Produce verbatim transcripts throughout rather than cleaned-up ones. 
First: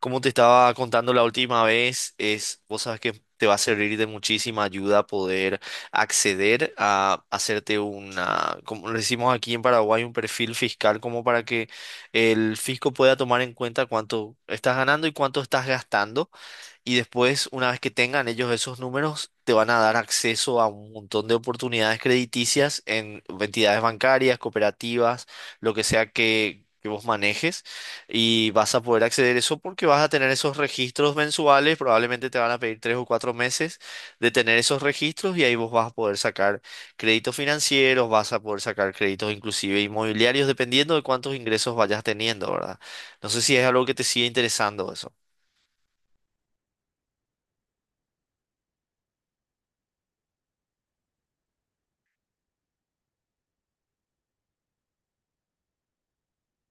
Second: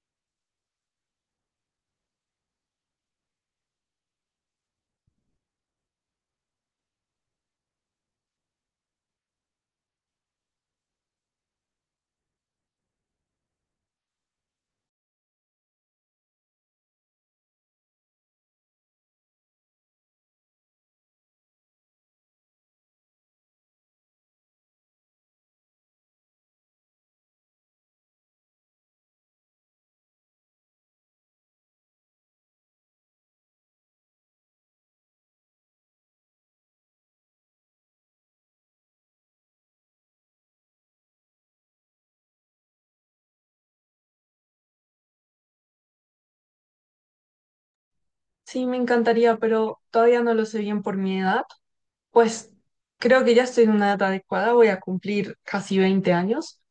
Como te estaba contando la última vez, es, vos sabes que te va a servir de muchísima ayuda poder acceder a hacerte una, como le decimos aquí en Paraguay, un perfil fiscal, como para que el fisco pueda tomar en cuenta cuánto estás ganando y cuánto estás gastando, y después, una vez que tengan ellos esos números, te van a dar acceso a un montón de oportunidades crediticias en entidades bancarias, cooperativas, lo que sea que, que vos manejes. Y vas a poder acceder a eso porque vas a tener esos registros mensuales. Probablemente te van a pedir tres o cuatro meses de tener esos registros y ahí vos vas a poder sacar créditos financieros, vas a poder sacar créditos inclusive inmobiliarios, dependiendo de cuántos ingresos vayas teniendo, ¿verdad? No sé si es algo que te sigue interesando eso. Sí, me encantaría, pero todavía no lo sé bien por mi edad. Pues creo que ya estoy en una edad adecuada, voy a cumplir casi veinte años,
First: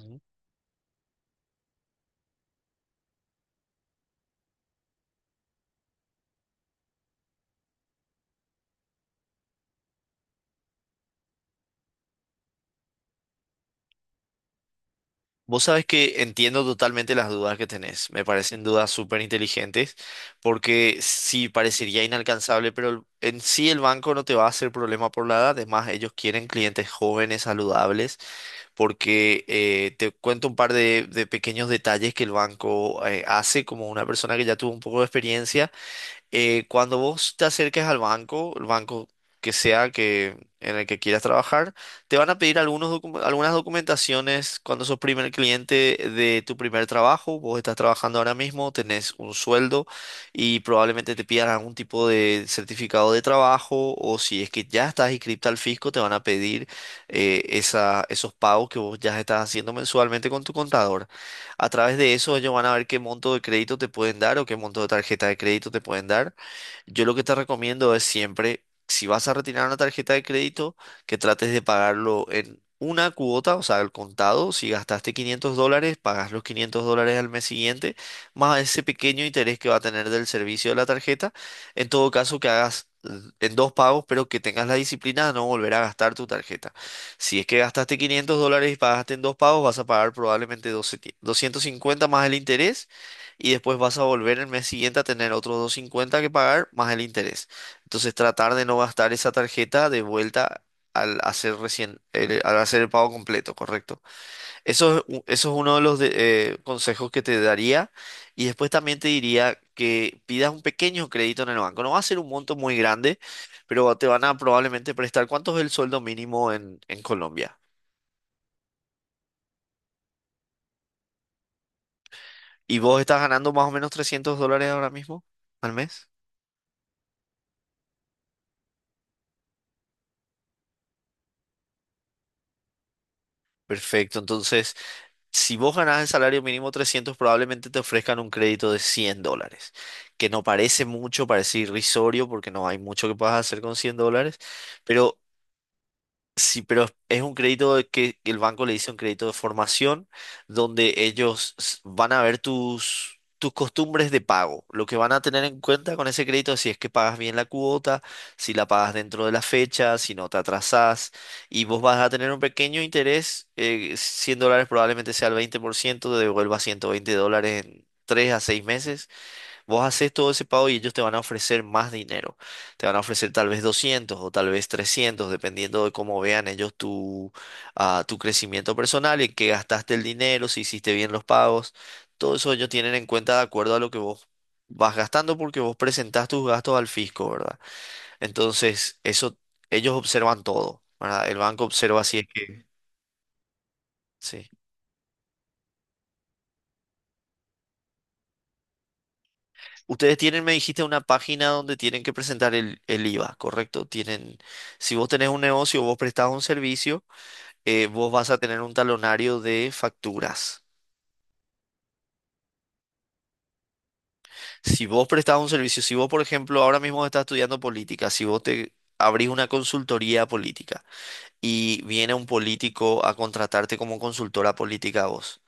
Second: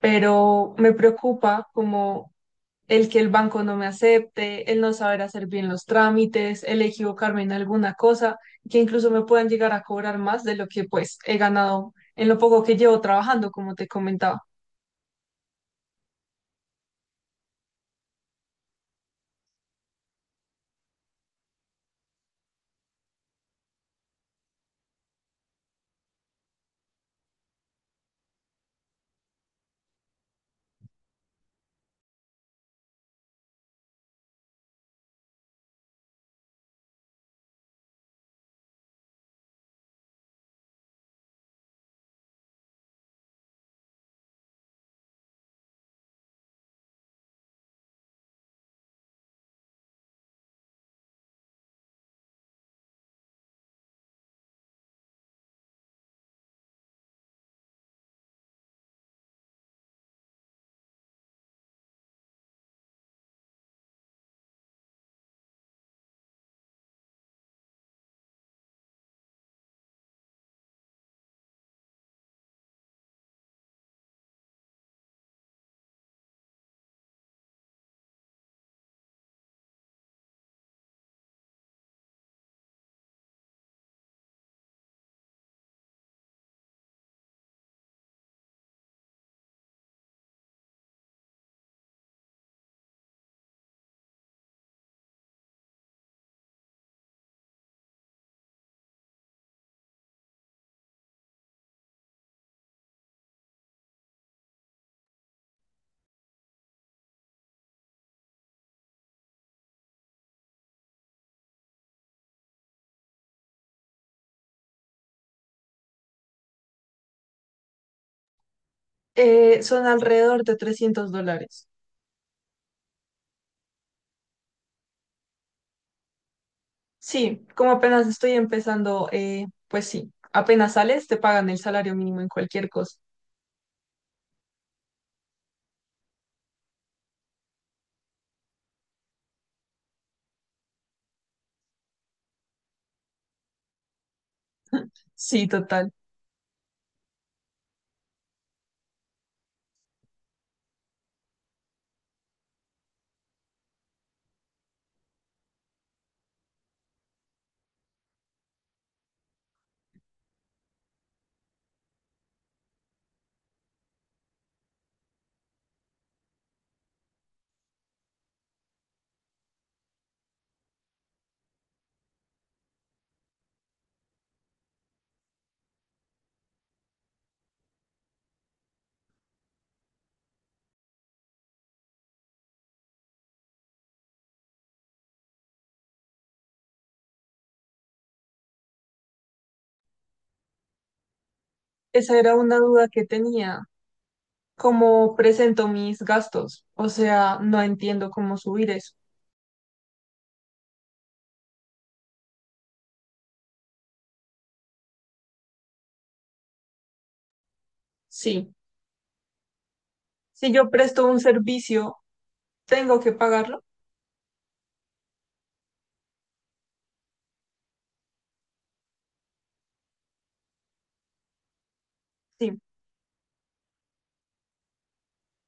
pero me preocupa como el que el banco no me acepte, el no saber hacer bien los trámites, el equivocarme en alguna cosa, que incluso me puedan llegar a cobrar más de lo que pues he ganado en lo poco que llevo trabajando, como te comentaba. Vos sabés que entiendo totalmente las dudas que tenés. Me parecen dudas súper inteligentes porque sí parecería inalcanzable, pero el- en sí el banco no te va a hacer problema por la edad. Además, ellos quieren clientes jóvenes, saludables, porque eh, te cuento un par de, de pequeños detalles que el banco eh, hace como una persona que ya tuvo un poco de experiencia. Eh, cuando vos te acerques al banco, el banco que sea que, en el que quieras trabajar, te van a pedir algunos docu- algunas documentaciones cuando sos primer cliente de tu primer trabajo. Vos estás trabajando ahora mismo, tenés un sueldo y probablemente te pidan algún tipo de certificado de trabajo o si es que ya estás inscripta al fisco, te van a pedir eh, esa- esos pagos que vos ya estás haciendo mensualmente con tu contador. A través de eso ellos van a ver qué monto de crédito te pueden dar o qué monto de tarjeta de crédito te pueden dar. Yo lo que te recomiendo es siempre, si vas a retirar una tarjeta de crédito, que trates de pagarlo en una cuota, o sea, al contado. Si gastaste quinientos dólares, pagas los quinientos dólares al mes siguiente, más ese pequeño interés que va a tener del servicio de la tarjeta. En todo caso, que hagas eh, en dos pagos, pero que tengas la disciplina de no volver a gastar tu tarjeta. Si es que gastaste quinientos dólares y pagaste en dos pagos, vas a pagar probablemente doce mil doscientos cincuenta más el interés y después vas a volver el mes siguiente a tener otros doscientos cincuenta que pagar más el interés. Entonces tratar de no gastar esa tarjeta de vuelta al hacer recién, el- al hacer el pago completo, ¿correcto? Eso es, u- eso es uno de los de- eh, consejos que te daría. Y después también te diría que pidas un pequeño crédito en el banco. No va a ser un monto muy grande, pero te van a probablemente prestar. ¿Cuánto es el sueldo mínimo en, en Colombia? Eh, son alrededor de trescientos dólares. ¿Y vos estás ganando más o menos trescientos dólares ahora mismo al mes? Sí, como apenas estoy empezando, eh, pues sí, apenas sales, te pagan el salario mínimo en cualquier cosa. Perfecto. Entonces, si vos ganás el salario mínimo trescientos probablemente te ofrezcan un crédito de cien dólares, que no parece mucho, parece irrisorio porque no hay mucho que puedas hacer con cien dólares. Pero. Sí, total. Sí, pero es es un crédito de que que el banco le dice un crédito de formación donde ellos s- van a ver tus, tus costumbres de pago. Lo que van a tener en cuenta con ese crédito es si es que pagas bien la cuota, si la pagas dentro de la fecha, si no te atrasás. Y vos vas a tener un pequeño interés, eh, cien dólares probablemente sea el veinte por ciento te devuelva ciento veinte dólares en tres a seis meses. Vos haces todo ese pago y ellos te van a ofrecer más dinero. Te van a ofrecer tal vez doscientos o tal vez trescientos dependiendo de cómo vean ellos tu, ah, tu crecimiento personal, en qué gastaste el dinero, si hiciste bien los pagos. Todo eso ellos tienen en cuenta de acuerdo a lo que vos vas gastando porque vos presentás tus gastos al fisco, ¿verdad? Entonces, eso ellos observan todo, ¿verdad? El banco observa si Esa es era una que... duda que tenía. Sí. ¿Cómo presento mis gastos? O sea, no entiendo cómo subir eso. Ustedes tienen, me dijiste, una página donde tienen que presentar el, el IVA, ¿correcto? Tienen, si vos tenés un negocio, vos prestás un servicio, eh, vos vas a Sí. tener un talonario de Si facturas. yo presto un servicio, ¿tengo que pagarlo? Si vos prestás un servicio, si vos, por ejemplo, ahora mismo estás estudiando política, si vos te abrís una consultoría política y viene un Sí, político a contratarte como consultora política a vos.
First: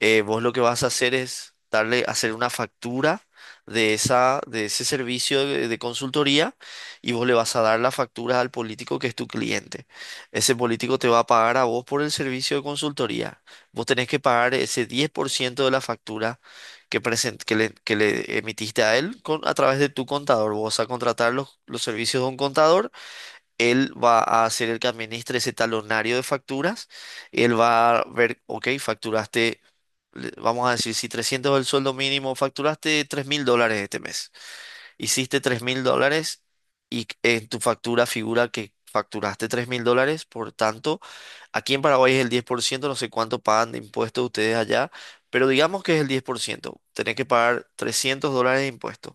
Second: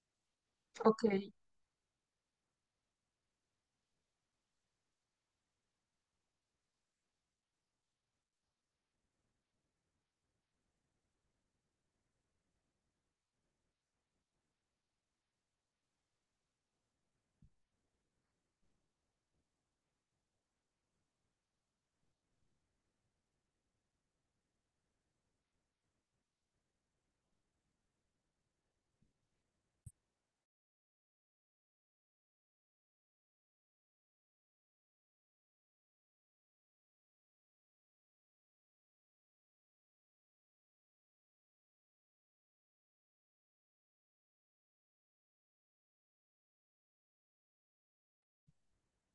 eh, vos lo que vas a hacer ok. es darle, hacer una factura de esa, de ese servicio de, de consultoría y vos le vas a dar la factura al político que es tu cliente. Ese político te va a pagar a vos por el servicio de consultoría. Vos tenés que pagar ese diez por ciento de la factura que, present- que, le, que le emitiste a él con, a través de tu contador. Vos vas a contratar los, los servicios de un contador. Él va a ser el que administre ese talonario de facturas. Él va a ver, ok, facturaste, le- vamos a decir, si trescientos es el sueldo mínimo, facturaste tres mil dólares este mes. Hiciste tres mil dólares y en tu factura figura que facturaste tres mil dólares. Por tanto, aquí en Paraguay es el diez por ciento. No sé cuánto pagan de impuestos ustedes allá, pero digamos que es el diez por ciento. Tenés que pagar trescientos dólares de impuestos.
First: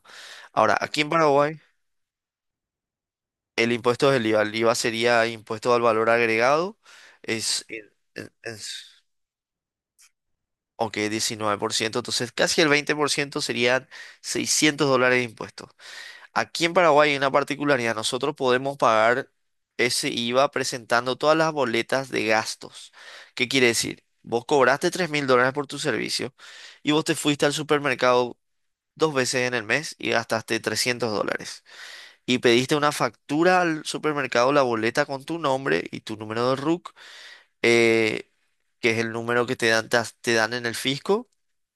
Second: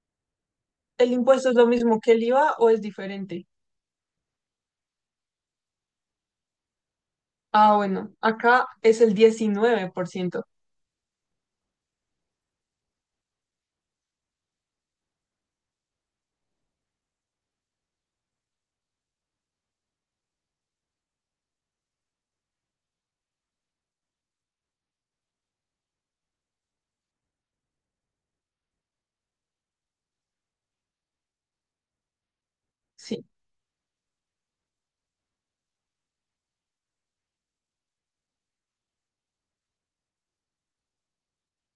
Ahora, aquí en ¿El impuesto es Paraguay... lo mismo que el I V A o es diferente? El impuesto es el IVA. El IVA sería impuesto al valor agregado. Es, Ah, en- bueno, en- acá es es- el diecinueve por ciento. ok, diecinueve por ciento. Entonces, casi el veinte por ciento serían seiscientos dólares de impuestos. Aquí en Paraguay hay una particularidad. Nosotros podemos pagar ese IVA presentando todas las boletas de gastos. ¿Qué quiere decir? Vos cobraste tres mil dólares por tu servicio y vos te fuiste al supermercado dos veces en el mes y gastaste trescientos dólares y pediste una Sí. factura al supermercado, la boleta con tu nombre y tu número de RUC, eh, que es el número que te dan, te, as- te dan en el fisco.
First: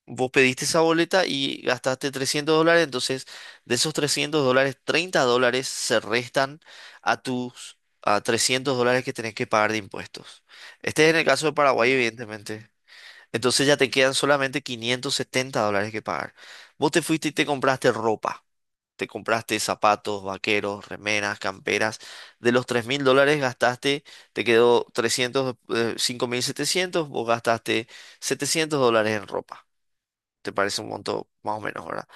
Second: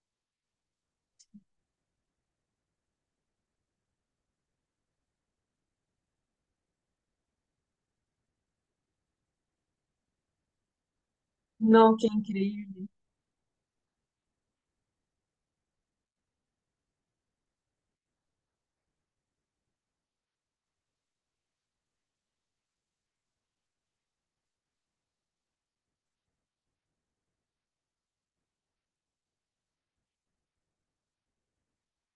Vos pediste esa boleta y gastaste trescientos dólares, entonces de esos trescientos dólares, treinta dólares se restan a tus a trescientos dólares que tenés que pagar de impuestos. Este es en el caso de Paraguay, No, qué evidentemente. increíble. Entonces ya te quedan solamente quinientos setenta dólares que pagar. Vos te fuiste y te compraste ropa, te compraste zapatos, vaqueros, remeras, camperas. De los tres mil dólares gastaste, te quedó trescientos, eh, cinco mil setecientos vos gastaste setecientos dólares en ropa. Te parece un monto más o menos, ¿verdad?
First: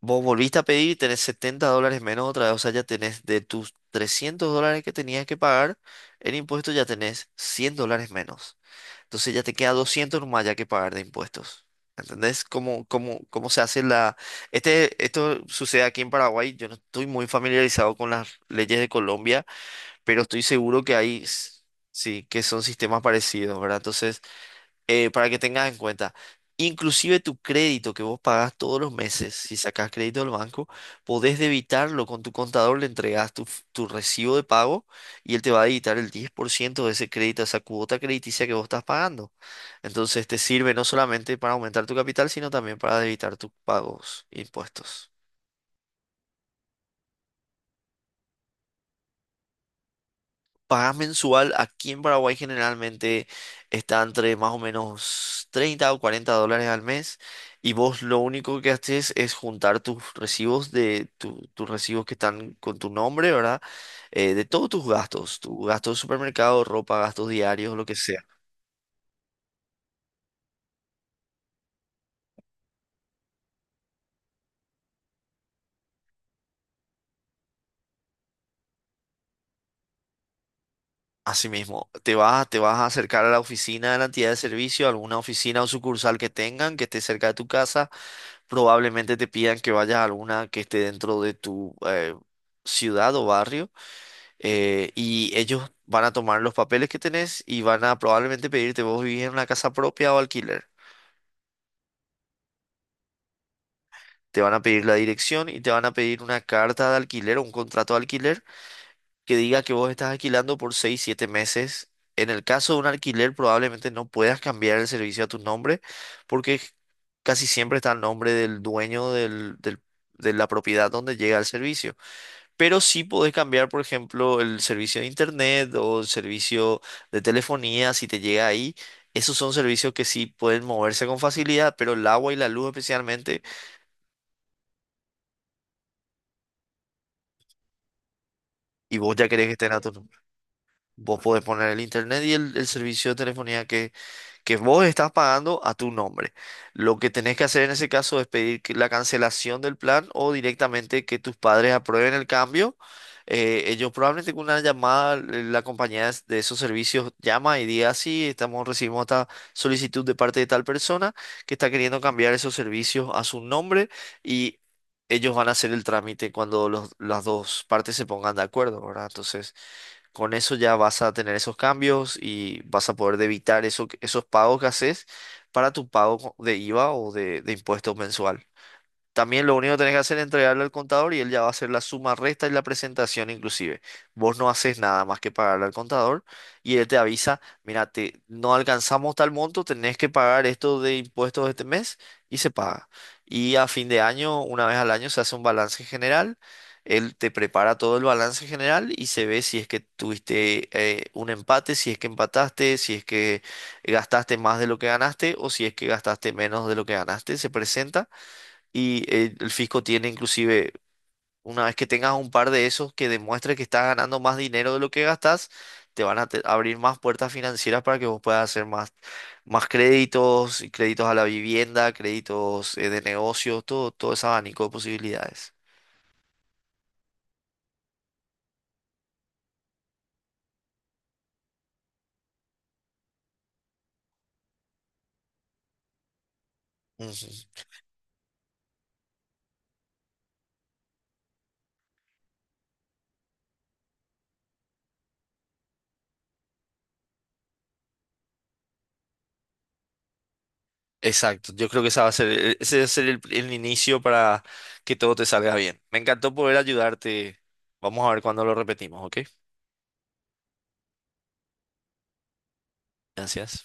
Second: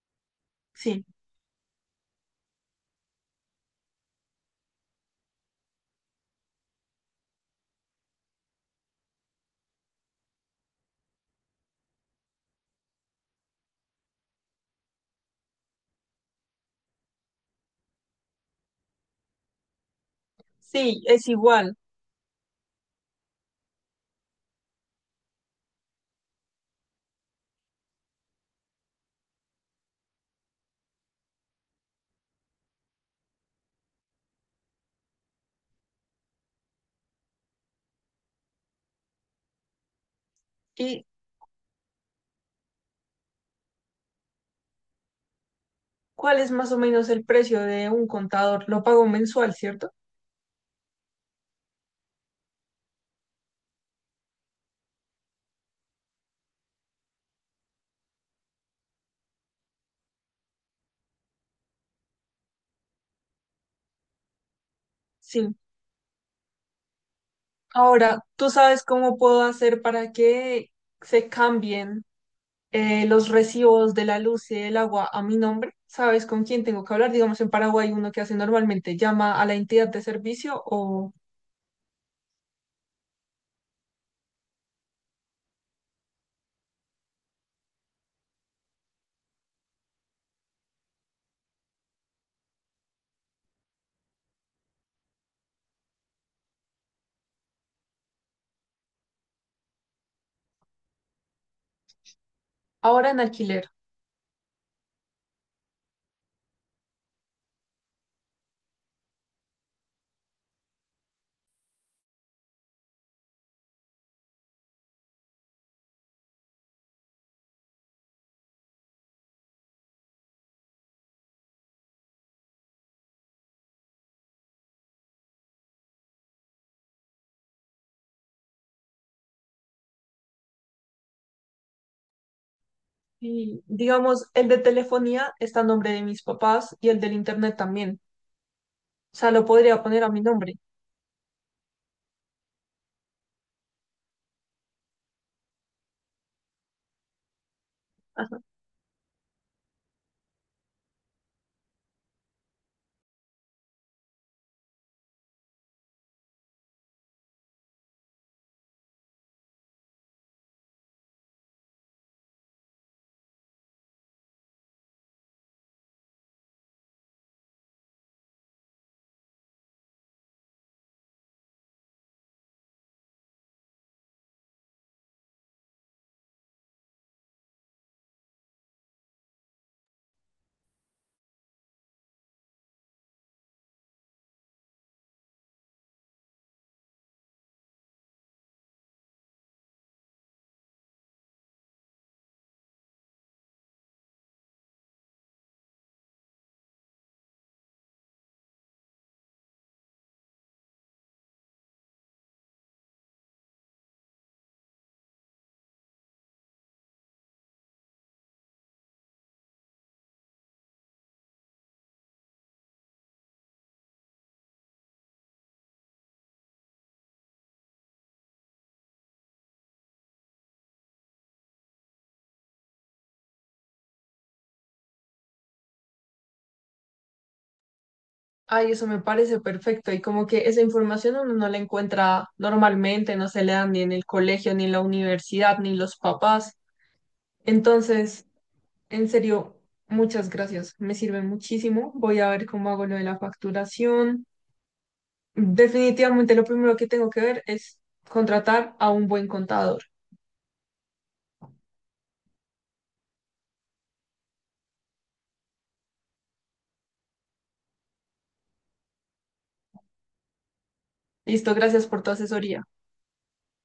Vos volviste a pedir y Sí, tenés setenta dólares menos otra vez, o sea, ya tenés de tus trescientos dólares que tenías que pagar en impuestos, ya tenés cien dólares menos. Entonces ya te queda doscientos nomás ya que pagar de impuestos. ¿Entendés cómo, cómo, cómo se hace la... Este, esto sucede aquí en Paraguay. Yo no estoy muy familiarizado con las leyes de Colombia, pero estoy seguro que sí, hay, es s- igual. sí, que son sistemas parecidos, ¿verdad? Entonces, eh, para que tengas en cuenta. Inclusive tu crédito que vos pagás todos los meses, si sacás crédito del banco, podés debitarlo con tu contador, le entregás tu, f- tu recibo de pago y él te va a debitar el diez por ciento de ese crédito, esa cuota crediticia que vos estás pagando. Entonces te sirve no Y solamente para aumentar tu capital, sino también para debitar tus pagos, impuestos. ¿cuál es más o menos el precio de un contador? Lo pago mensual, ¿cierto? Pagás mensual aquí en Paraguay generalmente está entre más o menos treinta o cuarenta dólares al mes y vos lo único que haces es juntar tus recibos de tu- tus recibos que están con tu nombre, ¿verdad? Eh, de todos tus gastos, Sí. tu gasto de supermercado, ropa, gastos diarios, lo que Ahora, sea. ¿tú sabes cómo puedo hacer para que se cambien eh, los recibos de la luz y del agua a mi nombre? ¿Sabes con quién tengo que hablar? Digamos, en Paraguay uno que hace normalmente llama a la entidad de servicio o Asimismo, te vas, te vas a acercar a la oficina de la entidad de servicio, alguna oficina o sucursal que tengan, que esté cerca de tu casa. Probablemente te pidan que vayas a alguna que esté dentro de tu eh, ciudad o barrio. eh, y ellos van a tomar los papeles que tenés y van a probablemente pedirte, vos vivís en una casa propia o alquiler. ahora en alquiler. Te van a pedir la dirección y te van a pedir una carta de alquiler o un contrato de alquiler que diga que vos estás alquilando por seis siete meses. En el caso de un alquiler, probablemente no puedas cambiar el servicio a tu nombre, porque casi siempre está el nombre del dueño del, del- de la propiedad donde llega el servicio. Pero sí podés cambiar, por ejemplo, el servicio de internet o el servicio de telefonía, si te llega ahí. Esos son servicios que sí pueden moverse con facilidad, pero el agua y la luz especialmente, Y digamos, el de telefonía está a nombre de mis papás y el del internet también. y vos O ya sea, lo querés que estén a podría tu poner a nombre. mi nombre. Vos podés poner el internet y el, el servicio de telefonía que que vos estás pagando a tu nombre. Lo que tenés que hacer en ese caso es pedir que- la cancelación del plan o directamente que tus padres aprueben el cambio. Eh, ellos probablemente con una llamada, eh, la compañía es- de esos servicios llama y diga, sí, estamos, recibimos esta solicitud de parte de tal persona que está queriendo cambiar esos servicios a su nombre y ellos van a hacer el trámite cuando los- las dos partes se pongan de acuerdo, ¿verdad? Entonces... Con eso ya vas a tener esos cambios y vas a poder evitar eso, esos pagos que haces para tu pago de IVA o de, de impuesto mensual. También lo único que tenés que hacer es entregarle al contador y él ya va a hacer la suma, resta y la presentación inclusive. Vos no haces nada más que pagarle al contador y él te avisa, mira, te- no alcanzamos tal monto, tenés que pagar esto de impuestos este mes y se paga. Y a fin de año, una vez al año, se hace un balance general. Él te prepara todo el balance general y se ve si es que tuviste eh, un empate, si es que empataste, si es que gastaste más de lo que ganaste o si es que gastaste menos de lo que ganaste. Se presenta. Y eh, el fisco tiene inclusive, una vez que tengas un par de esos que demuestre que estás ganando más dinero de lo que gastas, te van a te- abrir más puertas financieras para que vos puedas hacer más, más créditos, y créditos a la vivienda, créditos eh, de negocios, todo, todo ese abanico de posibilidades. Ay, eso me parece perfecto. Y como que esa información uno no la encuentra normalmente, no se le dan ni en el colegio, ni en la universidad, ni los papás. Ujú. Entonces, en serio, muchas gracias. Me sirven muchísimo. Voy a ver cómo hago lo de la facturación. Definitivamente lo primero que tengo que ver es contratar a un buen contador. Exacto, yo creo que esa va a ser, el- ese va a ser el, el inicio para que todo te salga bien. Me encantó poder ayudarte. Vamos a ver cuándo lo repetimos, ¿ok? Listo, gracias por tu asesoría. Gracias.